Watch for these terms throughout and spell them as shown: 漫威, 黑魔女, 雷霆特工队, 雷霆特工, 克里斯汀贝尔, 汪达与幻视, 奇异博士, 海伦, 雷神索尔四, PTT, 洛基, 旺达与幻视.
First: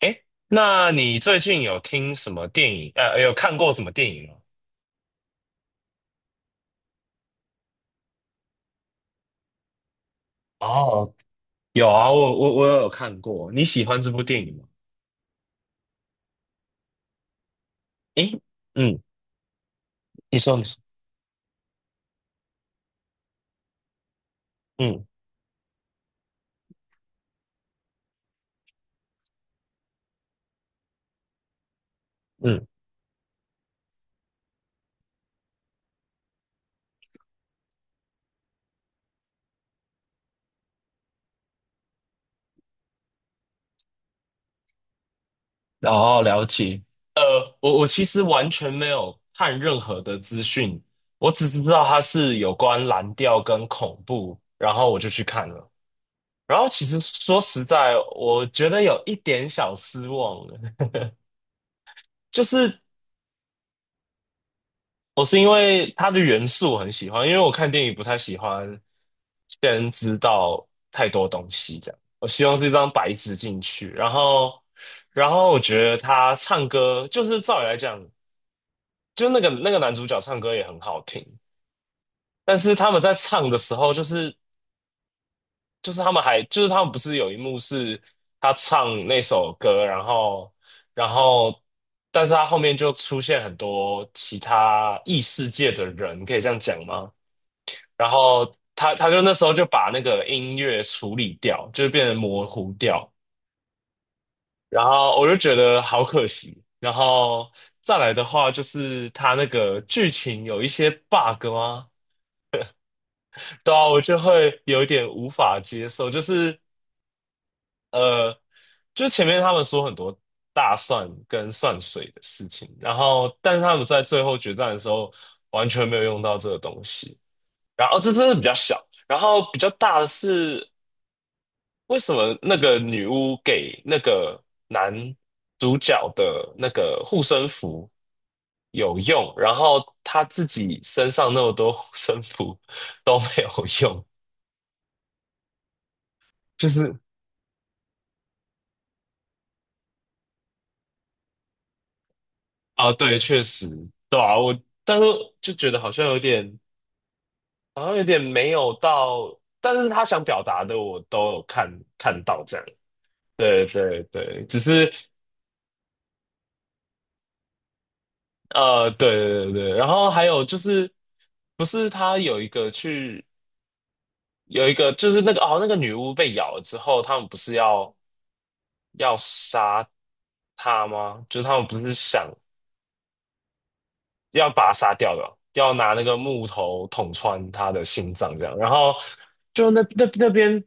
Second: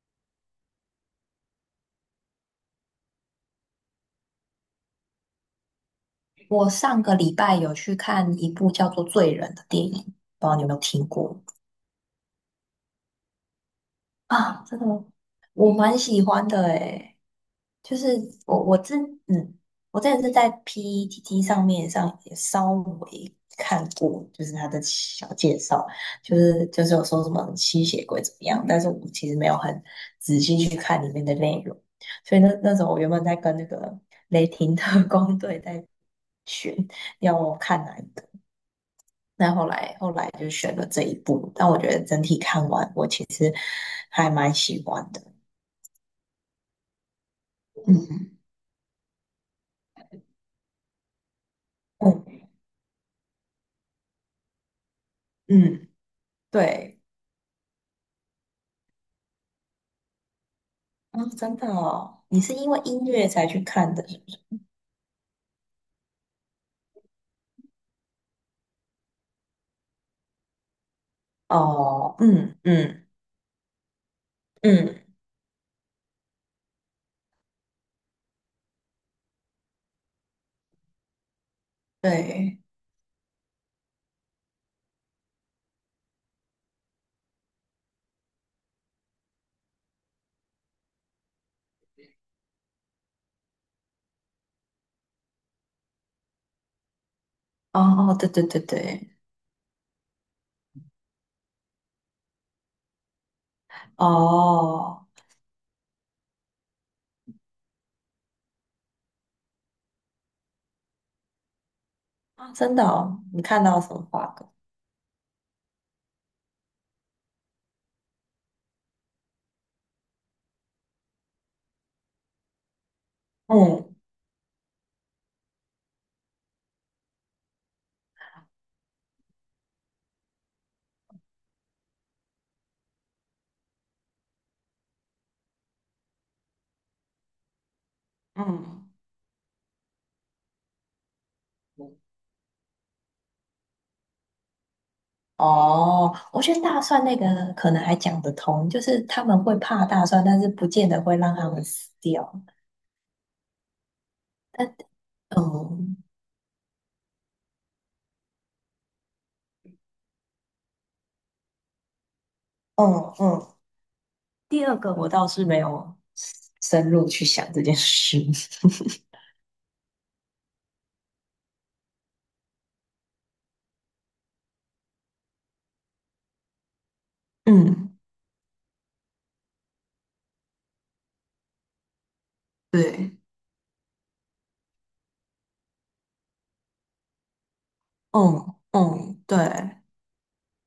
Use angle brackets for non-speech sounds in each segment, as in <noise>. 诶，那你最近有听什么电影？有看过什么电影吗？我上个礼拜有去看一部叫做《罪人》的电影，不知道你有没有听哦，过。有啊，我有看过。你喜欢这部电影啊？吗？这个我蛮喜欢的诶，就是诶，我我之嗯，嗯，我之前是你在 说你说，PTT 上面上也稍微看过，就是他的嗯小介绍，就是有说什么吸血鬼怎么样，但是我其实没有很仔细去看里面的内容，所以那嗯，那时候我原本在跟那个雷霆特工 <laughs> 队在选要我看哪一部。那后来就选了这一部，但我觉得整体看完，我其实还蛮喜欢的。哦，了解。呃，我其实嗯完全没有看任何的资讯，我只知道它是嗯有关蓝调跟恐怖，然后我就去看了。嗯，然后其实对，说实在，我觉得有一点小失望了。<laughs> 啊、真的哦，你就是因为是音乐才去看的，是不是？我是因为它的元素我很喜欢，因为我看电影不太喜欢先知道太多东西，这样哦，我希嗯望是一张嗯白纸进去。然后，嗯，然后我觉得他唱歌，就是照理来讲，就那个男主角唱歌也很好听，但对，是他们在唱的时候，就是就是他们还就是他们不是有一幕是他唱那首歌，然后。但是他后面就出现很多其他异世界的人，可以这样讲吗？哦然哦，对对后对他对，他就那时候就把那个音乐处理掉，就变得模糊掉。然哦后我就觉得好可惜。然后再来的话，就是他那个剧情有一些 bug 吗？啊，真的哦，你看对到啊，什我么就花梗？会有点无法接受。就是呃，就前面他们说很多大蒜跟蒜水的事情，然后但是他们嗯在最后决战的时候完全没有用到这个东西。然后这真的比较小。然后比较大的是，为什么那个女巫给那个男主角的那个护身符嗯。有用，然后他自己身上那么多护身符都没有用？哦，我觉得就大是蒜那个可能还讲得通，就是他们会怕大蒜，但是不见得会让他们死掉。啊，对，确实，对啊，我但是哦就觉得好像有点，好像有点没有到，但是他想表达的我都有看到这样。嗯嗯，对对对，只第二是个我倒是没有深入去想这件事。<laughs> 对对对对，然后还有就是，不是他有一个去有一个就是那个哦，那个女巫被咬了之后，他们不是要嗯要杀她吗？就是他们不是想对，要把她杀掉的，要拿那个木头捅穿他的心脏这嗯样。然后嗯，对，就那那边，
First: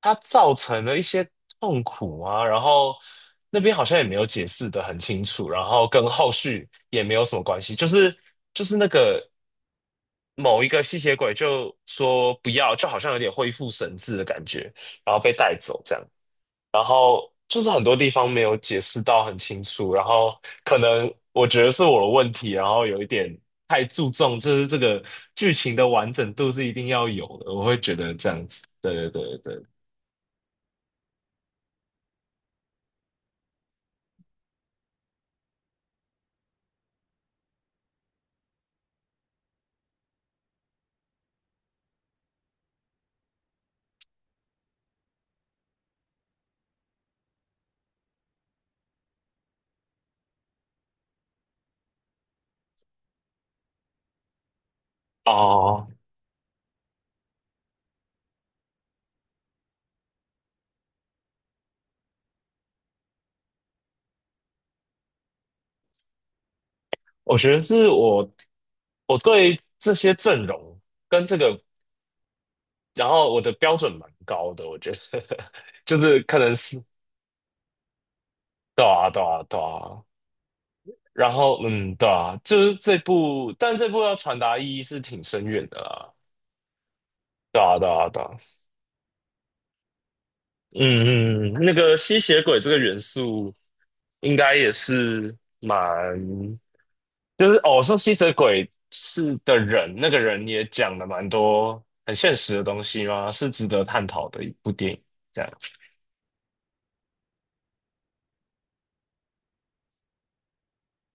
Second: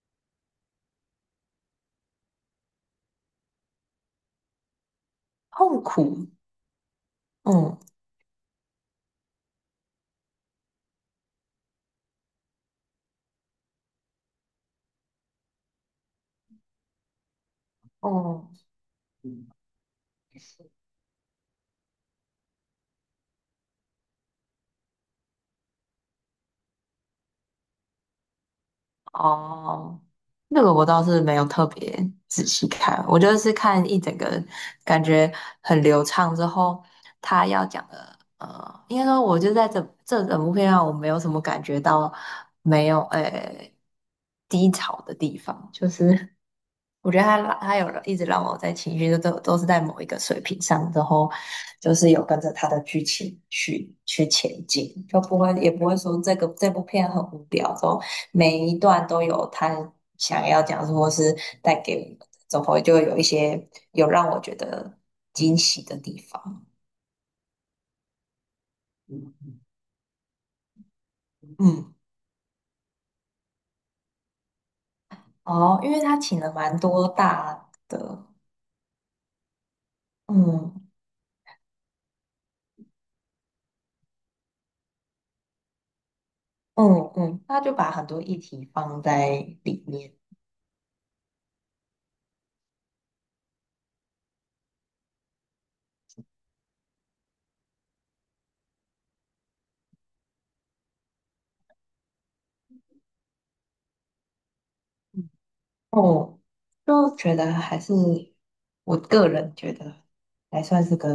他造成了一些痛苦啊，然后那边好像也没有解释的很清楚，然痛后跟苦。后续也没有什么关系，嗯就是那个。某一个吸血鬼就说不要，就好像有点恢复神智的感觉，然后被带走，这样就是很多地方没嗯，有解释到很清楚，然后可能我觉得是我的问题，然后有一点太注重，就是这个剧情的完整度是一定要有的，我会觉得这样子，对对对对，哦，那个我倒是没有特别仔细看，我就是看一整个感觉很流畅之后，他要讲的，应该说我就在这整部片上，我没有什么感觉到没有诶、低潮的地方，就是 <laughs> 我觉得他拉他有一直让我在情绪都是在某一个水平上，之后就是有跟着他的剧情去前进，就不会也不哦，会说这部片很无聊，之后每一段都有他想要讲述或是带给我们的，总会就会有一些有让我觉得惊喜的地方。我觉得是我对这些阵容跟这个，嗯，然后我的标准蛮高的，我觉得 <laughs> 哦，因就为他是可请了能蛮是多大的，对啊对啊对啊，嗯然后，嗯，对啊，就是这部，但这部要传达意义是挺深远的啦。嗯嗯，他对就啊，对把很啊，多对啊，议题放在里面。嗯嗯，嗯那个吸血鬼这个元素，应该也是蛮，就是哦，说吸血鬼是的人，那个人也讲了蛮多很现实的东西嘛，是值得探讨的一部电影。这样，哦，就觉得还是我个人觉得还算是个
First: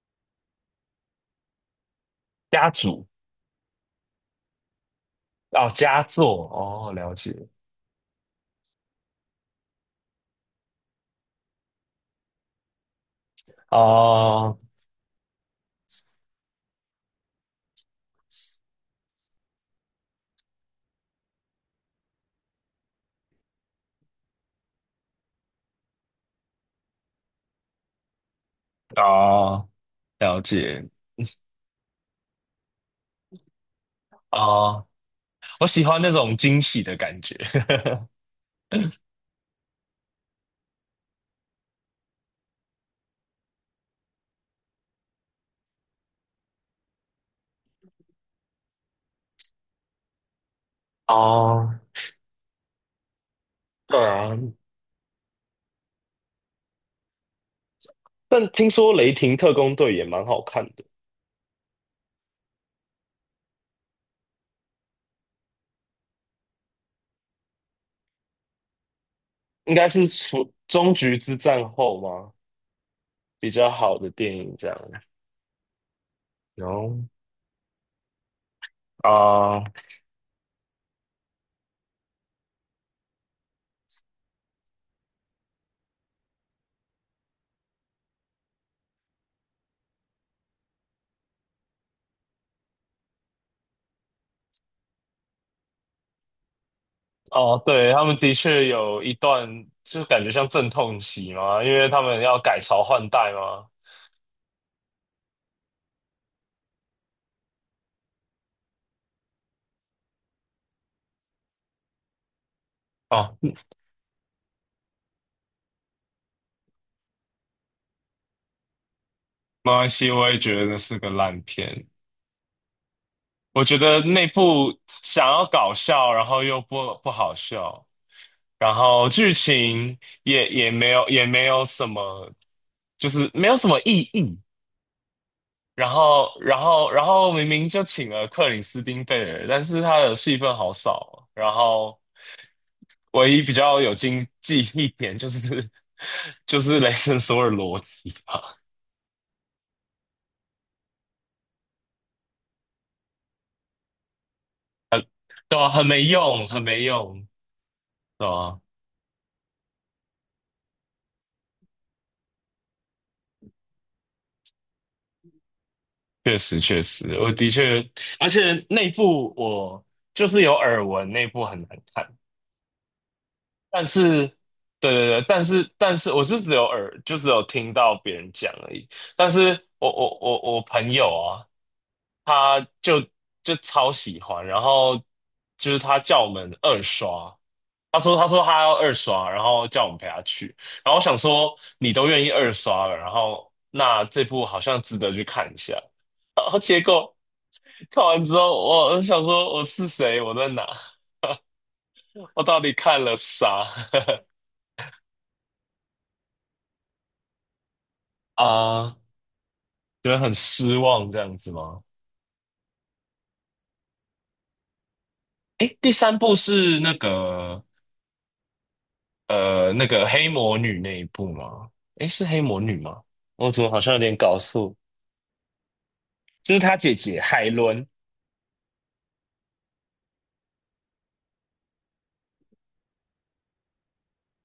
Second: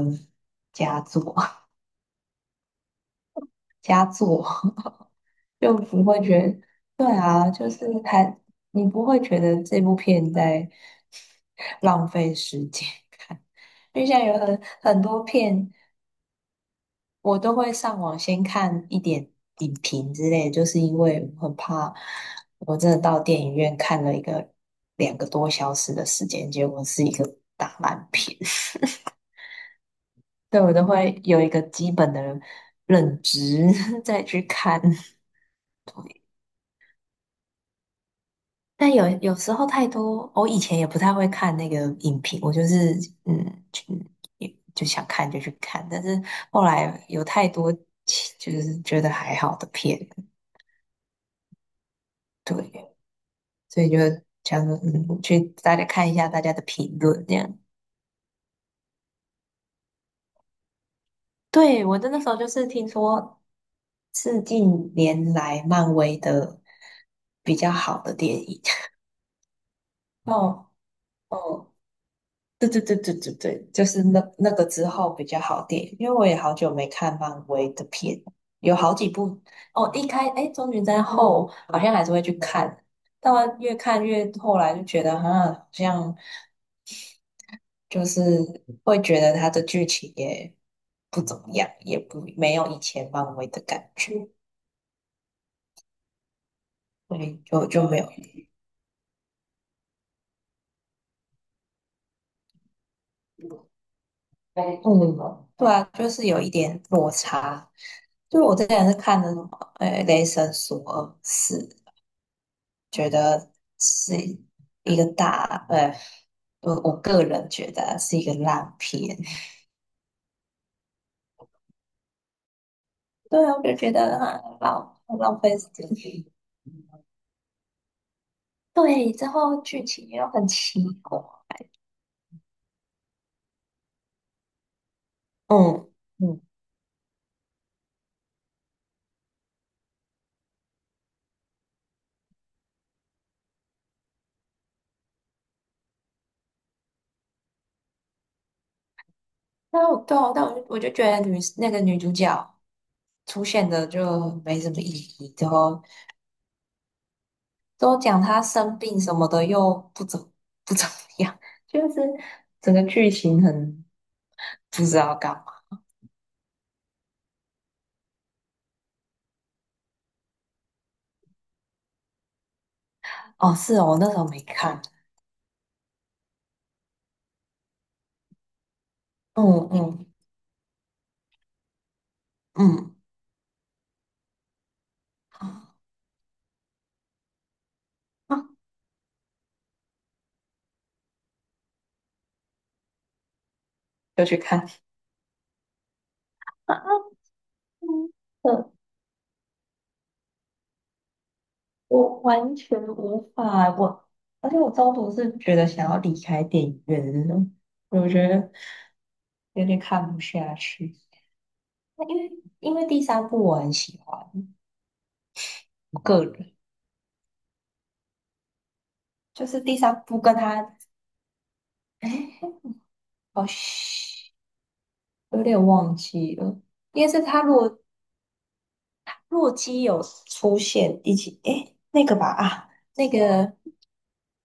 佳作，家族 <laughs> 佳作 <laughs> 哦，就佳不会觉作得，哦，对了解啊，就是还你不会觉得这部片在 <laughs> 浪费时间看，因为现在有哦，很多片，我都会上网先看一点影评之类，就是因为我很怕我真的到电影院看了一个两个多小时的时间，结果是一个大烂片，哦，了 <laughs> 对我都解会有一个基本的认知 <laughs> 再去看。哦。我喜欢那种惊喜的感觉。<laughs> 但有时候太多，我以前也不太会看那个影评，我就是嗯，就也就想看就去看，但是后来有太多其就是觉得还好的片，哦，对。所以对就啊，想说，嗯，去大家看一下大家的评论这样。但听说《雷霆特工队》也蛮好看的，对，我真的那时候就是听说是近年来漫威的比较好的电影。应该是 <laughs> 除哦终局之战哦，后吗？对对对对对比较对，就好是的那电那影个这样。之后比较好电影，因为我也好然久没后看漫威的片，有好几部啊，哦。一开哎，终局战后好像还是会去看，但越看越后来就觉得啊，好像。就是会觉得它的剧情也不怎么样，也不没有以前漫威的感觉，所以哦，就对，没他有。们的确有一段就感觉像阵痛期嘛，因为他们要改朝换代嘛。嗯，对啊，就是有一点落差。就我之前是看的什么，《雷神索尔四》，觉哦，得是一个大，我个人觉得是一个烂片。没关系，我也觉得是个烂片。对啊，我我就觉觉得得那很部浪想浪要费时搞间。笑，然后又不好笑。然后对，之剧后剧情情又也很也奇没有怪。也没有什么，就是没有什么意义。然嗯后嗯。然后然后明明就请了克里斯汀贝尔，但是他的戏份好少哦然后唯一比较有经济一点就是 <laughs> 就是雷神索尔裸体吧，但我对啊，但我就觉得女那个女主角出现的就没什么意义，然对啊，后很没用，很没用，都讲对她啊，生病什么的又不怎 <laughs> 不怎么样，就是整个剧情很不知道干嘛。确实确实，我的确，而且那部我就是有耳闻，那部很难看。哦，是但哦，我那时是，候没看，对对对，但是但是我是只有耳，就只有听到别人讲而已。但是嗯我嗯我我我朋友啊，他嗯，就就超喜欢，然后就是他叫我们二刷，他说他啊，说他要二刷，然后叫我们陪他去。然后我想说你都愿意二刷了，然后那这就去部好看像值得去看一下。啊，嗯，看完之后，呃我想说我是谁，我在哪，我我完到底全看了无啥？法，我 <laughs> 而且我中途是觉得想要离开电影院的那种，我觉得啊有点觉看得不很下失去。望这样子吗？因为因为第三部我很喜欢，诶，第我三个部人是那个就是第那三个部黑跟魔他，女那一部吗？诶，是哎，黑魔女吗？哦，我怎么好像有点嘘搞错？有点忘记就是了，她姐应该姐是他海洛伦洛基有出现一起，哎，那个吧啊，那个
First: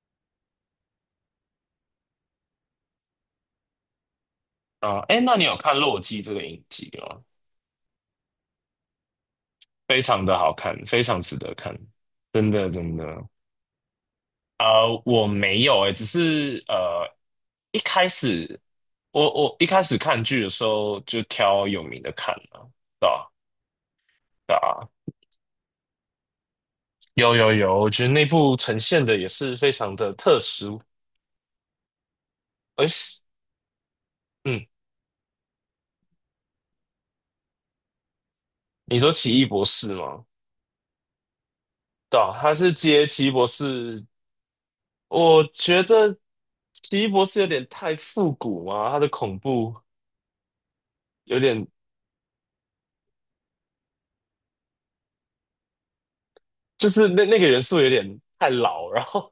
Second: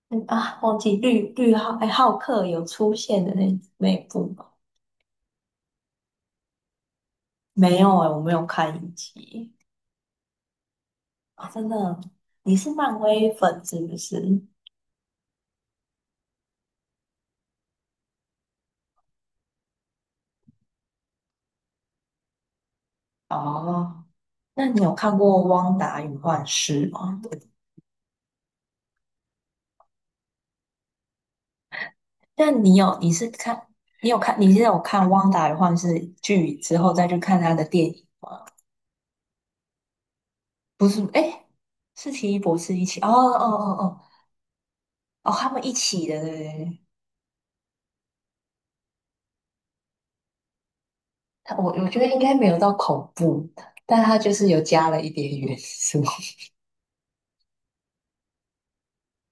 嗯啊，忘记绿绿浩哎浩克有出现的那一部吗？啊。诶，那你有看《洛基》这个影集吗？没有哎、我没有看一集。非常的好看，非常值啊，得真看，的，真你的是真漫的。威粉是不是？我没有诶，只是一开始我一开始看剧的时候就挑有名的看了，对哦，那你吧？有看过《汪达与幻视》吗？有有有，我觉得那部呈现的也是非常的特殊，但你而有你且，是看你有看你是嗯，有看《汪达的幻视》剧之后再去看他的电影吗？你说奇异博士吗？不是，哎，是对啊，奇异他博是士一起接哦奇异哦博哦哦士，哦，我他们一觉起得的，对对对。奇异博士有点太复古嘛，他的恐怖有他点，我觉得应该没有到恐怖，但他就是有加了一点元素。就是那个元素有点太老，然后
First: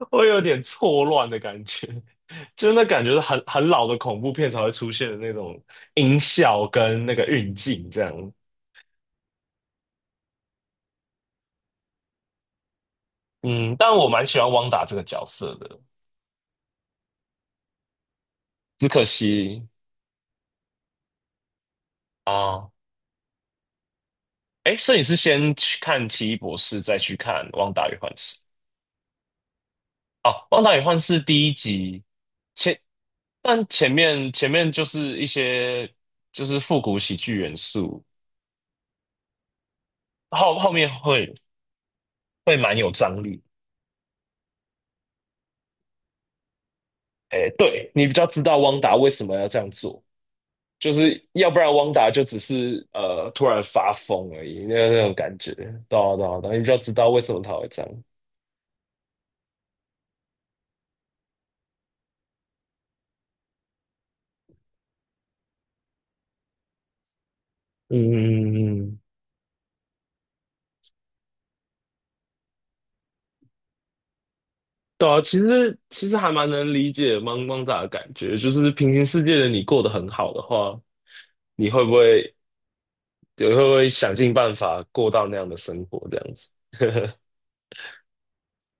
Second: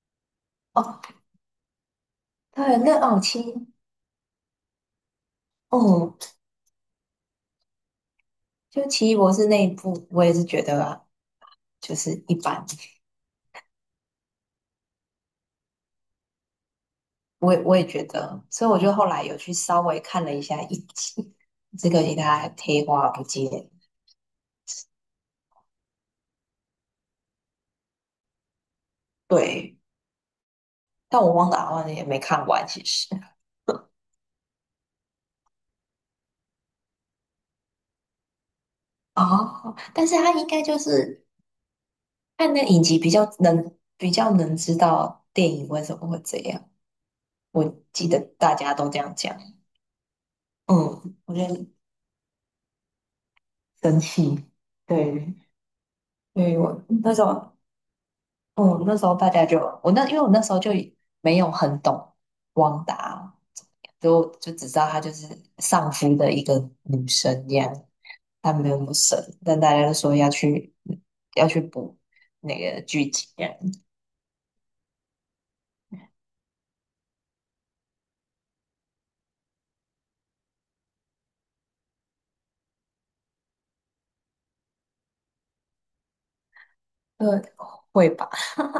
<laughs> 会有点 <laughs> 哦，错乱的感觉，就是对，那那感觉哦是很奇很老的恐怖片才会出现的那种哦，音效跟那个运镜这样。就奇异博士那一部，我也是觉得啊就是一般，嗯，但我蛮喜欢汪达这个角色的，我也觉得，所以我只就可后来有去惜。稍微看了一下一集，这个给大家啊，贴花不见。哎，所以你是先去看《奇异博士》，再去看《旺达与幻视》对，哦，《旺达与幻视》但我第忘一了，好像集也没看完，前，其实。<laughs> 但前面就是一些就是复古喜剧元素，哦，但是他应后该后就面是会看会那蛮影有集比张较力。能比较能知道电影为什么会这样。哎，我对，你记比得较知大道家汪都达这为样什么讲，要这样做，就嗯，是我觉要不得然汪达就只是突然发生疯气，而已，那那种对，感觉，对啊对啊所对啊以你比较我知道那为时什么他候，会这样。嗯，那时候大家就我那因为我那时候就没有很懂汪达，都就只知道她就是丧夫的一个女生这样，嗯她嗯没有那嗯么嗯。神，但大家都说要去补那个剧情这样，对啊，其实其实还蛮能理解茫茫仔的感觉，就是平行世界的你过得很好的话，你会不会你会不会想尽办法过到那样的生活这样子？呃，会吧？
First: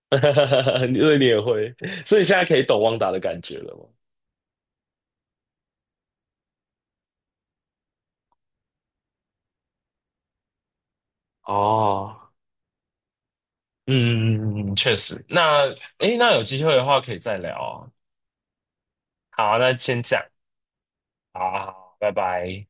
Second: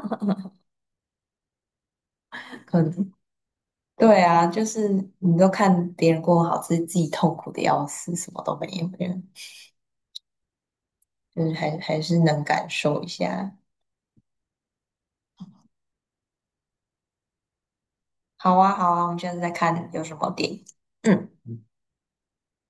<laughs> 因所以你也会，所以现在可以懂可汪达能的感觉了吗？对啊，就是你都看别人过好，自己痛苦的要死，什么都没有，这样就是还还是哦，能感受一下。嗯，确实。那诶，那有机会的话可以再聊啊。好啊，好啊，我们现在在好，那看先有这什样，么电影。嗯。好好好拜拜。